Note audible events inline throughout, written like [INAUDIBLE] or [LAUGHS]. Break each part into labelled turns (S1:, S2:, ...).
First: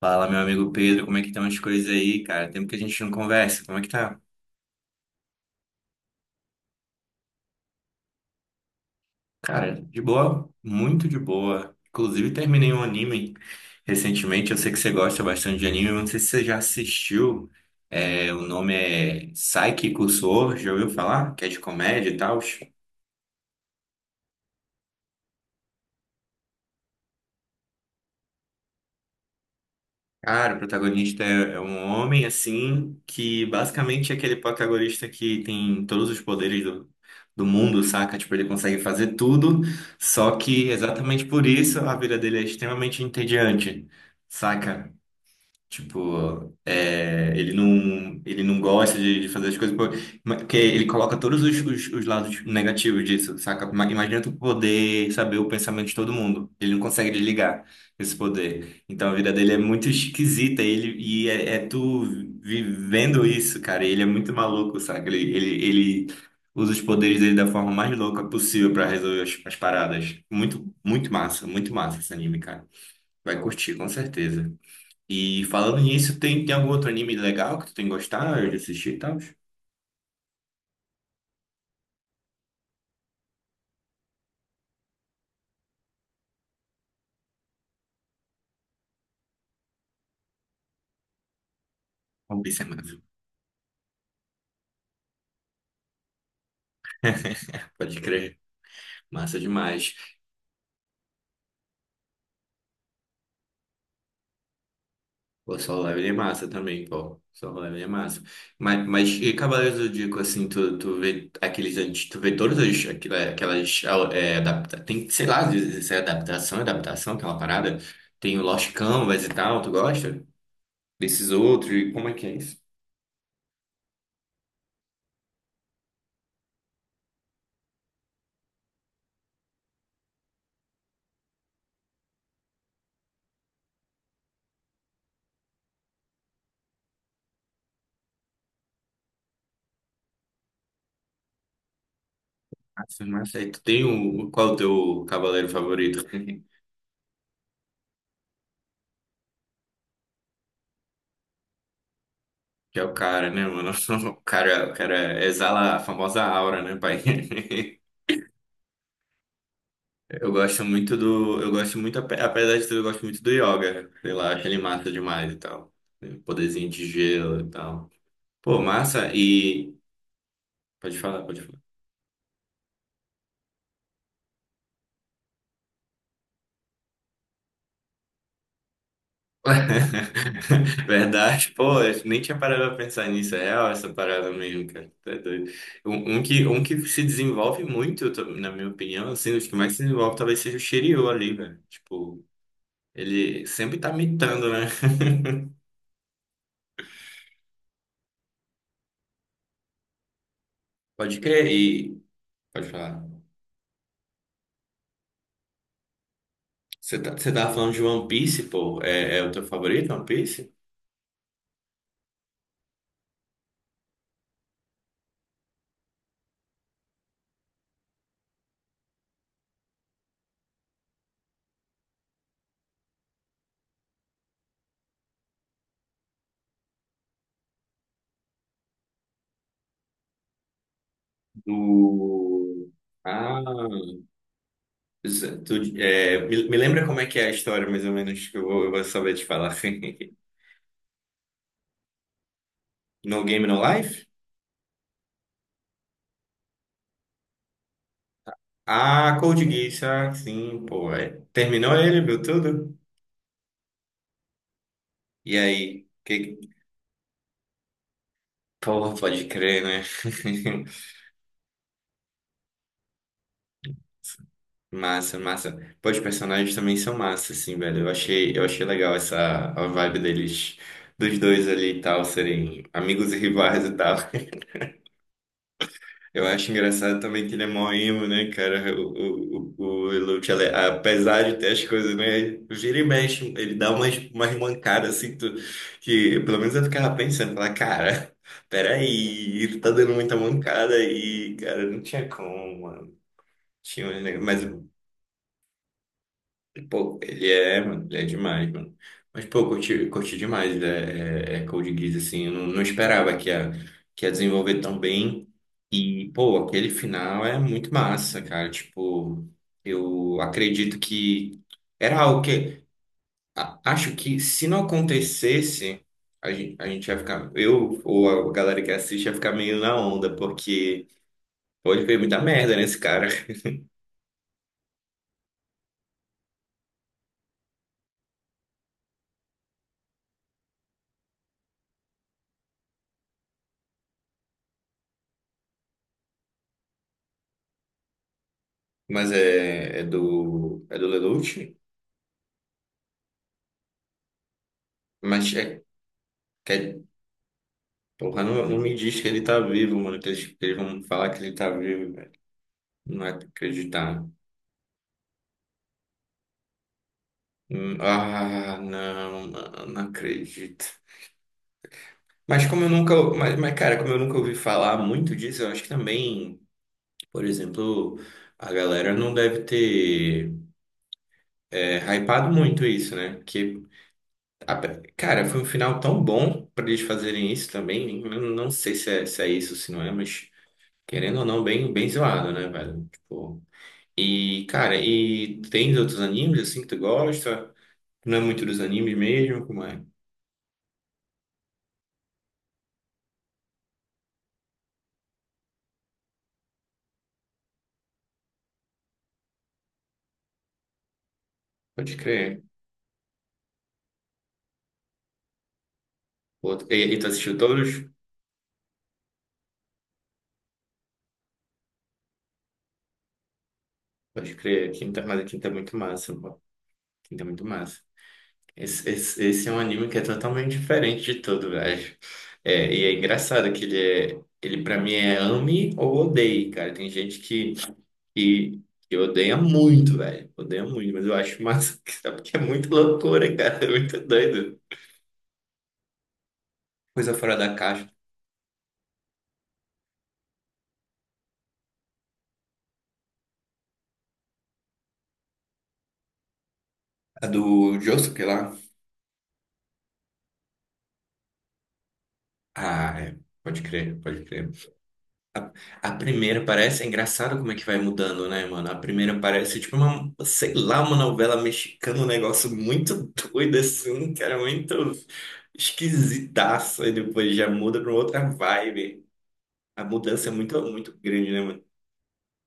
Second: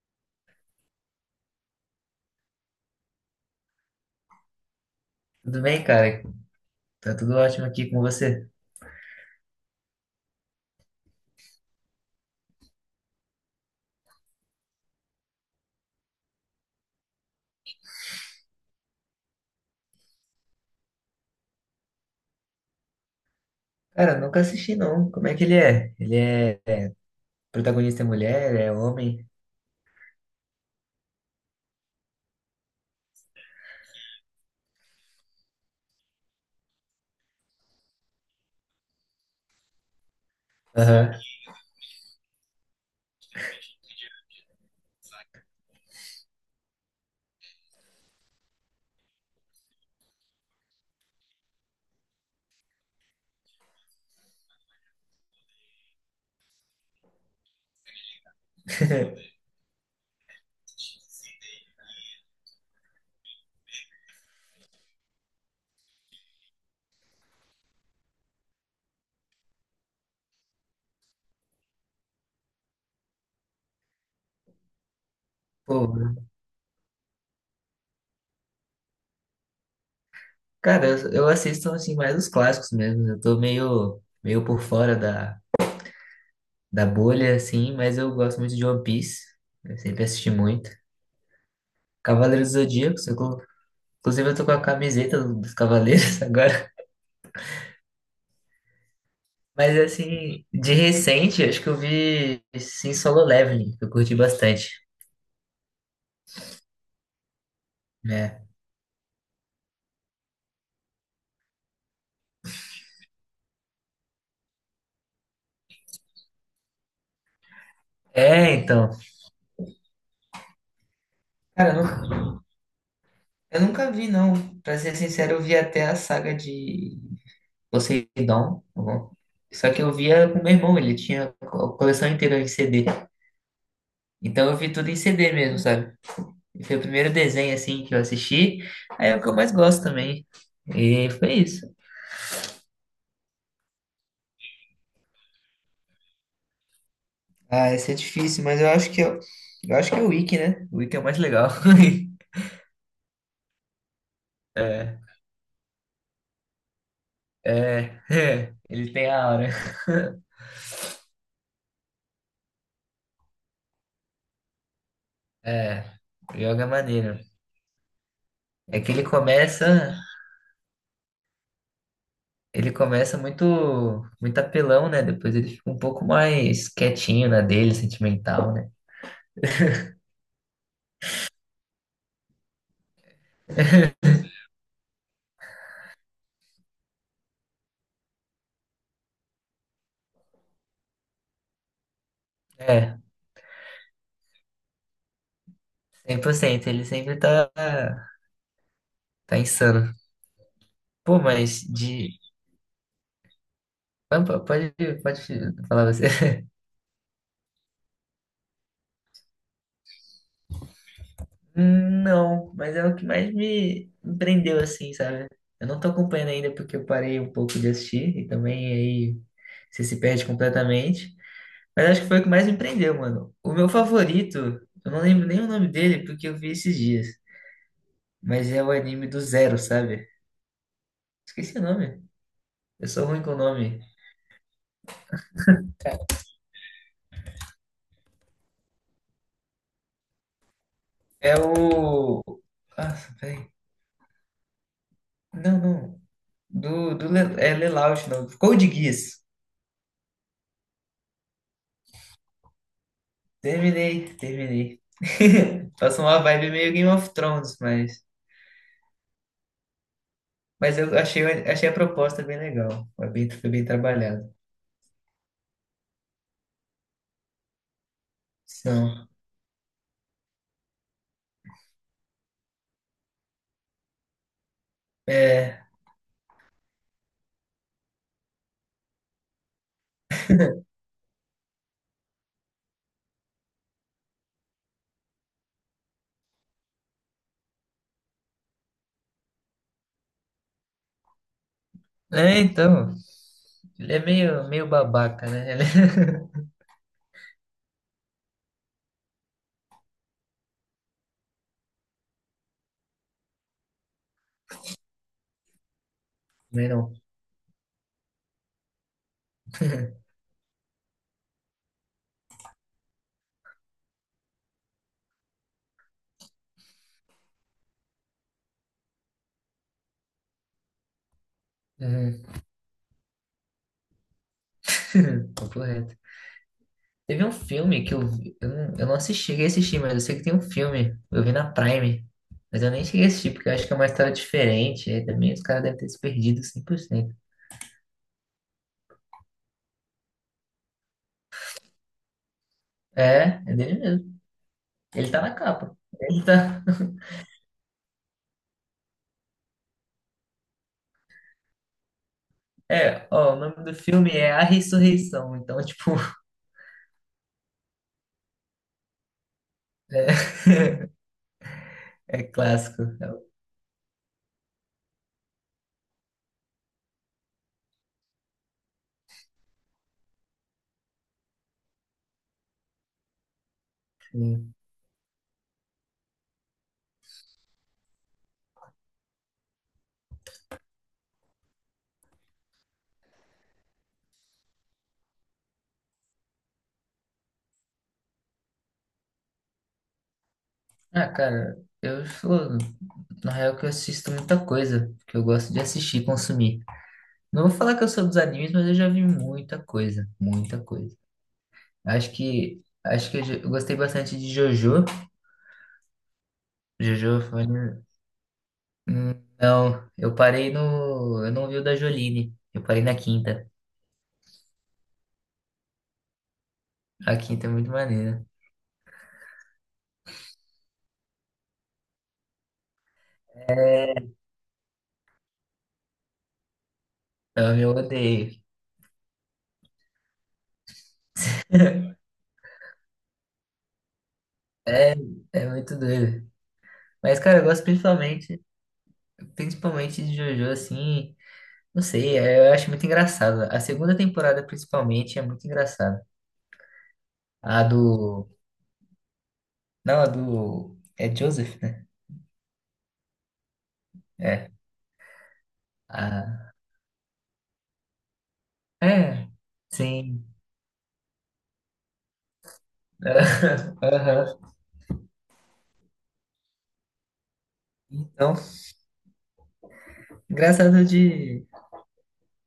S1: Fala, meu amigo Pedro, como é que estão as coisas aí, cara? Tempo que a gente não conversa, como é que tá?
S2: Tudo bem, cara? Tá tudo ótimo aqui com você.
S1: Cara, de boa, muito de boa. Inclusive, terminei um anime recentemente, eu sei que você gosta bastante de anime, eu não sei se você já assistiu. É, o nome é Saiki Kusuo, já ouviu falar? Que é de comédia e tal.
S2: Cara, nunca assisti não. Como é que ele é? Ele é, protagonista é mulher, é homem?
S1: Cara, o protagonista é um homem assim que basicamente é aquele protagonista que tem todos os poderes do mundo, saca? Tipo, ele consegue fazer tudo, só que
S2: Aham.
S1: exatamente por isso a vida dele é extremamente entediante, saca? Tipo, é, ele não gosta de fazer as coisas porque ele coloca todos os lados negativos disso, saca? Imagina tu poder saber o pensamento de todo mundo. Ele não consegue desligar esse poder. Então a vida
S2: [LAUGHS]
S1: dele é muito esquisita. E é tu vivendo isso, cara. Ele é muito maluco, saca? Ele usa os poderes dele da forma mais louca possível pra resolver as paradas. Muito, muito massa esse anime, cara. Vai curtir, com certeza. E falando
S2: Pô,
S1: nisso, tem algum outro anime legal que tu tem gostado de assistir e tal?
S2: cara, eu assisto assim mais os clássicos mesmo. Eu tô meio meio por fora da bolha assim, mas eu gosto muito de One Piece. Eu sempre assisti muito.
S1: Vamos
S2: Cavaleiros do
S1: ver massa.
S2: Zodíaco, inclusive eu tô com a camiseta dos Cavaleiros [LAUGHS] agora.
S1: Pode crer. Massa
S2: Mas
S1: demais.
S2: assim, de recente, acho que eu vi sim Solo Leveling, que eu curti bastante.
S1: O Solo Leveling é massa também, pô. Solo Leveling é massa.
S2: Né?
S1: Mas e Cavaleiros do Zodíaco, assim, tu vê aqueles antes, tu vê todas as, aquelas, é, adapta, tem, sei lá, às vezes é adaptação, aquela parada. Tem o
S2: É,
S1: Lost
S2: então.
S1: Canvas e tal, tu gosta? Desses outros,
S2: Cara, eu
S1: e como é
S2: nunca,
S1: que é isso?
S2: eu nunca vi, não. Pra ser sincero, eu vi até a saga de Poseidon. Só que eu via com meu irmão, ele tinha a coleção inteira em CD. Então eu vi tudo em CD mesmo, sabe? E foi o primeiro desenho, assim, que eu assisti. Aí é o que eu mais gosto também. E foi isso.
S1: Massa, massa. E tu tem o, qual é o teu cavaleiro favorito? [LAUGHS]
S2: Ah, esse é difícil, mas eu acho que é o Wiki, né? O Wiki é o mais legal. [LAUGHS]
S1: Que é o cara, né, mano? [LAUGHS] O cara exala a famosa aura, né, pai? [LAUGHS]
S2: É, ele tem a aura.
S1: Eu gosto muito do. Eu gosto muito, apesar de tudo, eu gosto muito do yoga. Sei lá, acho ele massa demais e tal.
S2: É,
S1: Tem um
S2: o jogo é
S1: Poderzinho de
S2: maneiro.
S1: gelo e tal. Pô,
S2: É que ele
S1: massa e.
S2: começa.
S1: Pode falar, pode falar.
S2: Ele começa muito, muito apelão, né? Depois ele fica um pouco mais quietinho na dele, sentimental, né?
S1: [LAUGHS] Verdade, pô, eu nem tinha parado pra pensar nisso. É real essa parada mesmo, cara. Tá doido. Um, um que se desenvolve muito, eu na minha opinião, assim, os que mais se desenvolve talvez seja o Shiryu ali, velho. Tipo.
S2: É,
S1: Ele sempre tá mitando, né?
S2: 100%. Ele sempre tá insano. Pô,
S1: Pode crer.
S2: mas
S1: E
S2: de...
S1: pode falar.
S2: Ah, Pode falar você. [LAUGHS]
S1: Você tá, você tava falando de One Piece, pô. É, é o teu favorito, One Piece?
S2: Não, mas é o que mais me prendeu, assim, sabe? Eu não tô acompanhando ainda porque eu parei um pouco de assistir e também aí você se perde completamente. Mas acho que foi o que mais me prendeu, mano. O meu favorito, eu não lembro nem o nome dele porque eu vi esses dias. Mas é o anime do Zero, sabe? Esqueci o nome.
S1: Do.
S2: Eu sou ruim com o
S1: Ah,
S2: nome.
S1: isso- tu, é, me lembra como é que é a história, mais ou menos, que eu vou saber te falar. [LAUGHS]
S2: É o. Nossa,
S1: No Game,
S2: peraí.
S1: No Life?
S2: Não, não. Do É Lelouch, não. Code
S1: Ah,
S2: Geass.
S1: Code Geass, ah, sim, pô. É. Terminou ele, viu tudo?
S2: Terminei, terminei.
S1: E
S2: [LAUGHS]
S1: aí?
S2: Passou uma
S1: Que...
S2: vibe meio Game of Thrones, mas.
S1: Pô, pode crer, né?
S2: Mas eu achei a proposta bem legal. Foi bem
S1: [LAUGHS]
S2: trabalhado.
S1: Massa, massa. Pô, os personagens também são massa, assim, velho. Eu achei legal
S2: Então,
S1: essa a vibe deles, dos dois ali e tal, serem amigos e rivais e tal. [LAUGHS]
S2: é.
S1: Eu acho engraçado também que ele é mó emo, né, cara? O Luke, ele- é, apesar de ter as coisas, né? Vira e mexe, ele dá umas mancadas assim, que pelo menos eu ficava pensando, falar, cara, peraí, tu tá dando muita mancada aí, cara, não tinha
S2: É,
S1: como, mano.
S2: então.
S1: Tinha,
S2: Ele é
S1: um mas
S2: meio, meio babaca, né? Ele...
S1: Pô, ele é, mano, ele é demais, mano. Mas, pô, curti, curti demais, né? É, é Code Geass, assim, eu não esperava que ia desenvolver tão bem. E, pô,
S2: [LAUGHS] Não é
S1: aquele
S2: não.
S1: final é muito massa, cara. Tipo, eu acredito que era algo que. A- acho que se não acontecesse, a gente ia ficar. Eu ou a galera que assiste ia ficar meio na onda, porque pô, ele fez
S2: Uhum.
S1: muita merda nesse cara.
S2: [LAUGHS] Papo reto. Teve um filme que eu vi, eu não assisti, cheguei a assistir, mas eu sei que tem um filme, eu vi na Prime, mas eu nem cheguei a assistir, porque eu acho que é uma história diferente, aí também os caras devem ter se perdido 100%.
S1: Mas é, é do. É do Lelouch.
S2: É, é dele mesmo. Ele tá
S1: Mas
S2: na
S1: é.
S2: capa. Ele tá...
S1: Porra, não, não me diz que ele tá vivo, mano. Que eles vão falar que ele tá vivo, velho. Não
S2: É,
S1: é de
S2: ó, o nome do
S1: acreditar.
S2: filme é A Ressurreição, então, tipo,
S1: Ah, não, mano, não
S2: [LAUGHS] é,
S1: acredito.
S2: é
S1: Mas como eu
S2: clássico.
S1: nunca.
S2: É o
S1: Mas, cara, como eu nunca ouvi falar muito disso, eu acho que também, por exemplo, a galera não deve ter é, hypado muito isso, né? Porque,
S2: filme.
S1: a- cara, foi um final tão bom pra eles fazerem isso também. Eu não sei se é, se é isso, se não é, mas querendo ou não, bem, bem zoado, né, velho? Tipo. E, cara, e tem outros animes assim que tu gosta? Não é muito dos animes mesmo, como é?
S2: Ah, cara, eu sou, na real, que eu assisto muita coisa, que eu gosto de assistir e consumir. Não vou falar que eu sou dos animes, mas eu já vi muita coisa, muita coisa.
S1: Pode
S2: Acho
S1: crer.
S2: que acho que eu gostei bastante de Jojo.
S1: Outro... E, e tu
S2: Jojo
S1: assistiu
S2: foi
S1: todos?
S2: hum, Não, eu parei no, eu não vi o da Jolene. Eu parei na quinta.
S1: Pode crer. Quinta... Mas a quinta é muito massa. Pô.
S2: A
S1: Quinta é muito
S2: quinta é muito
S1: massa.
S2: maneira.
S1: Esse é um anime que é totalmente diferente de tudo, velho. É, e é engraçado que ele é. Ele pra mim é ame ou odeie, cara. Tem gente
S2: Ela me odeio.
S1: que, que odeia muito, velho. Odeia muito, mas eu acho massa, [LAUGHS]
S2: [LAUGHS]
S1: sabe? Porque é muito loucura, cara. É muito doido.
S2: É muito doido.
S1: Coisa
S2: Mas,
S1: fora
S2: cara, eu
S1: da
S2: gosto
S1: caixa.
S2: principalmente de Jojo, assim, não sei, eu acho muito engraçado. A segunda temporada, principalmente, é muito engraçada.
S1: A
S2: A
S1: do Josuke
S2: do.
S1: lá?
S2: Não, a do. É Joseph, né?
S1: Ah, é. Pode crer, pode crer.
S2: É.
S1: A primeira
S2: A...
S1: parece. É engraçado como é que vai mudando, né, mano? A primeira
S2: É,
S1: parece tipo uma,
S2: sim.
S1: sei lá, uma novela mexicana, um negócio muito doido,
S2: [LAUGHS]
S1: assim, cara,
S2: Aham.
S1: muito esquisitaço. E depois já muda pra uma outra
S2: Então,
S1: vibe. A mudança é muito,
S2: engraçado
S1: muito grande, né,
S2: de.
S1: mano?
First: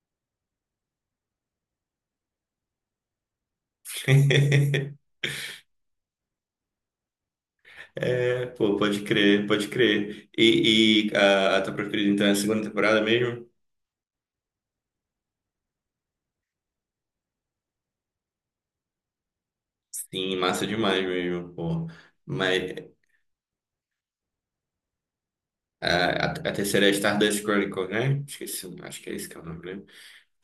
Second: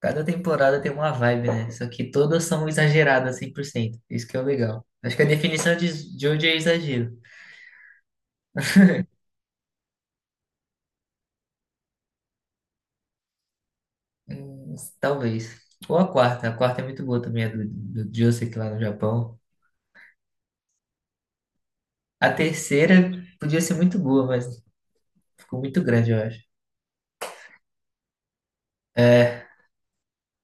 S2: Cada temporada tem uma vibe, né? Só que todas são exageradas 100%. Isso que é o legal.
S1: [LAUGHS]
S2: Acho que a definição de Jojo é exagero.
S1: É, pô, pode crer, pode crer. E a tua preferida, então, é a segunda temporada mesmo?
S2: Talvez. Ou a quarta. A quarta é muito boa também, a do Josuke lá no Japão.
S1: Sim, massa demais mesmo, pô.
S2: A
S1: Mas
S2: terceira podia ser muito boa, mas ficou muito
S1: é,
S2: grande, eu
S1: a,
S2: acho.
S1: a terceira é Stardust Chronicles, né? Esqueci, o- acho que é esse que é o
S2: É,
S1: nome, né?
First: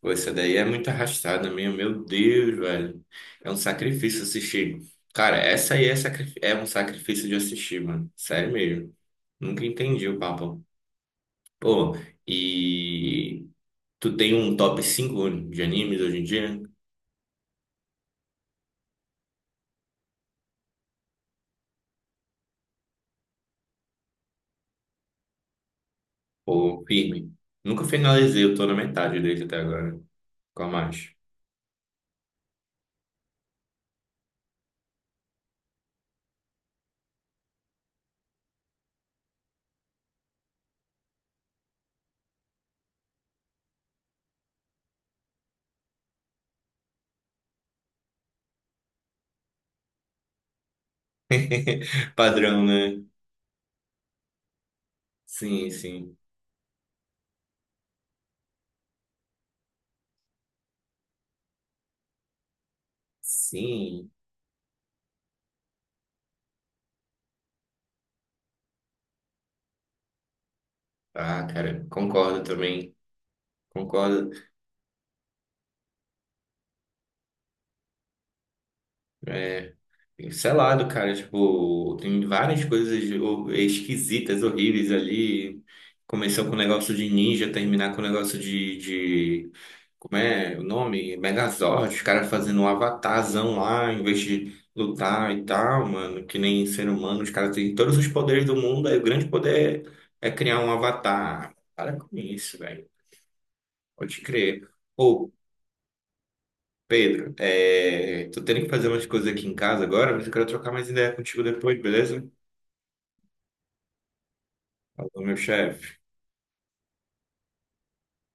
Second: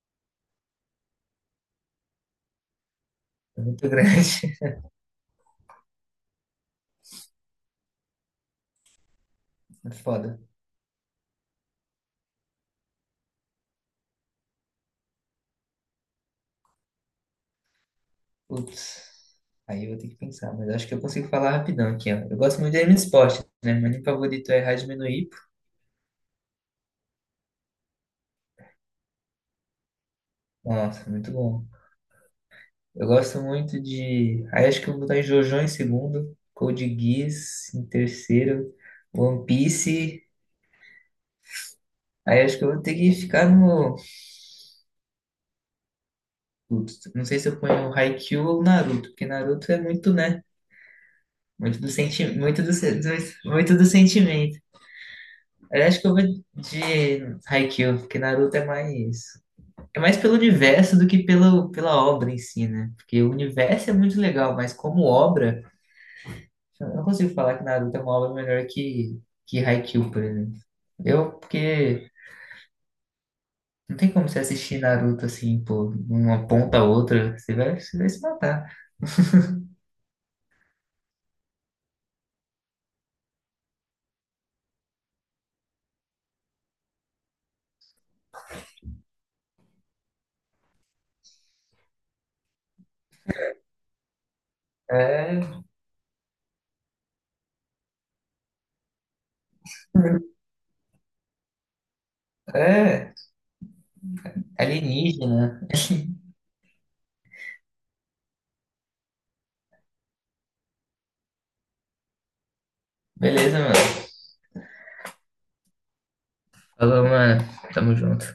S1: Pô, essa daí é muito arrastada mesmo, meu Deus, velho. É um
S2: é muito
S1: sacrifício
S2: grande.
S1: assistir. Cara, essa aí é, sacri- é um sacrifício de assistir, mano. Sério mesmo. Nunca
S2: [LAUGHS]
S1: entendi o
S2: Foda.
S1: papo. Pô, e tu tem um top cinco de animes hoje em dia?
S2: Putz. Aí eu vou ter que pensar, mas acho que eu consigo falar rapidão aqui, ó. Eu gosto muito de anime de esporte, né? Meu anime favorito é Hajime no Ippo.
S1: Ou firme? Nunca finalizei, eu tô na metade dele até agora. Qual
S2: Nossa,
S1: mais?
S2: muito bom. Eu gosto muito de. Aí acho que eu vou botar JoJo em segundo, Code Geass em terceiro, One Piece. Aí acho que eu vou ter que ficar no. Putz, não sei se eu ponho o Haikyuu ou Naruto, porque Naruto é muito, né? Muito do
S1: [LAUGHS]
S2: senti... muito
S1: Padrão,
S2: do, se-
S1: né?
S2: do- muito do sentimento.
S1: Sim,
S2: Aí acho que eu
S1: sim.
S2: vou de Haikyuu, porque Naruto é mais pelo universo do que pelo pela obra em si, né? Porque o universo é
S1: Sim.
S2: muito legal, mas como obra eu não consigo falar que Naruto é uma obra melhor que Haikyuu, por exemplo.
S1: Ah, cara,
S2: Porque
S1: concordo também.
S2: não tem como
S1: Concordo.
S2: você assistir Naruto assim, pô, de uma ponta a outra, você vai se matar.
S1: É, sei lá, do cara, tipo, tem várias coisas esquisitas, horríveis ali. Começou com o negócio de ninja, terminar com o negócio como é o nome? Megazord, os caras fazendo um avatarzão lá, em vez de lutar e
S2: É,
S1: tal, mano, que nem ser humano, os caras têm todos os poderes do mundo, aí o grande poder é criar um avatar. Para com isso, velho.
S2: é
S1: Pode crer. Ou
S2: alienígena. [LAUGHS]
S1: Pedro, é... tô tendo que fazer umas coisas aqui em casa agora, mas eu quero trocar mais ideia contigo depois, beleza?
S2: Beleza, mano.
S1: Falou, meu chefe.
S2: Falou, mano. Tamo junto.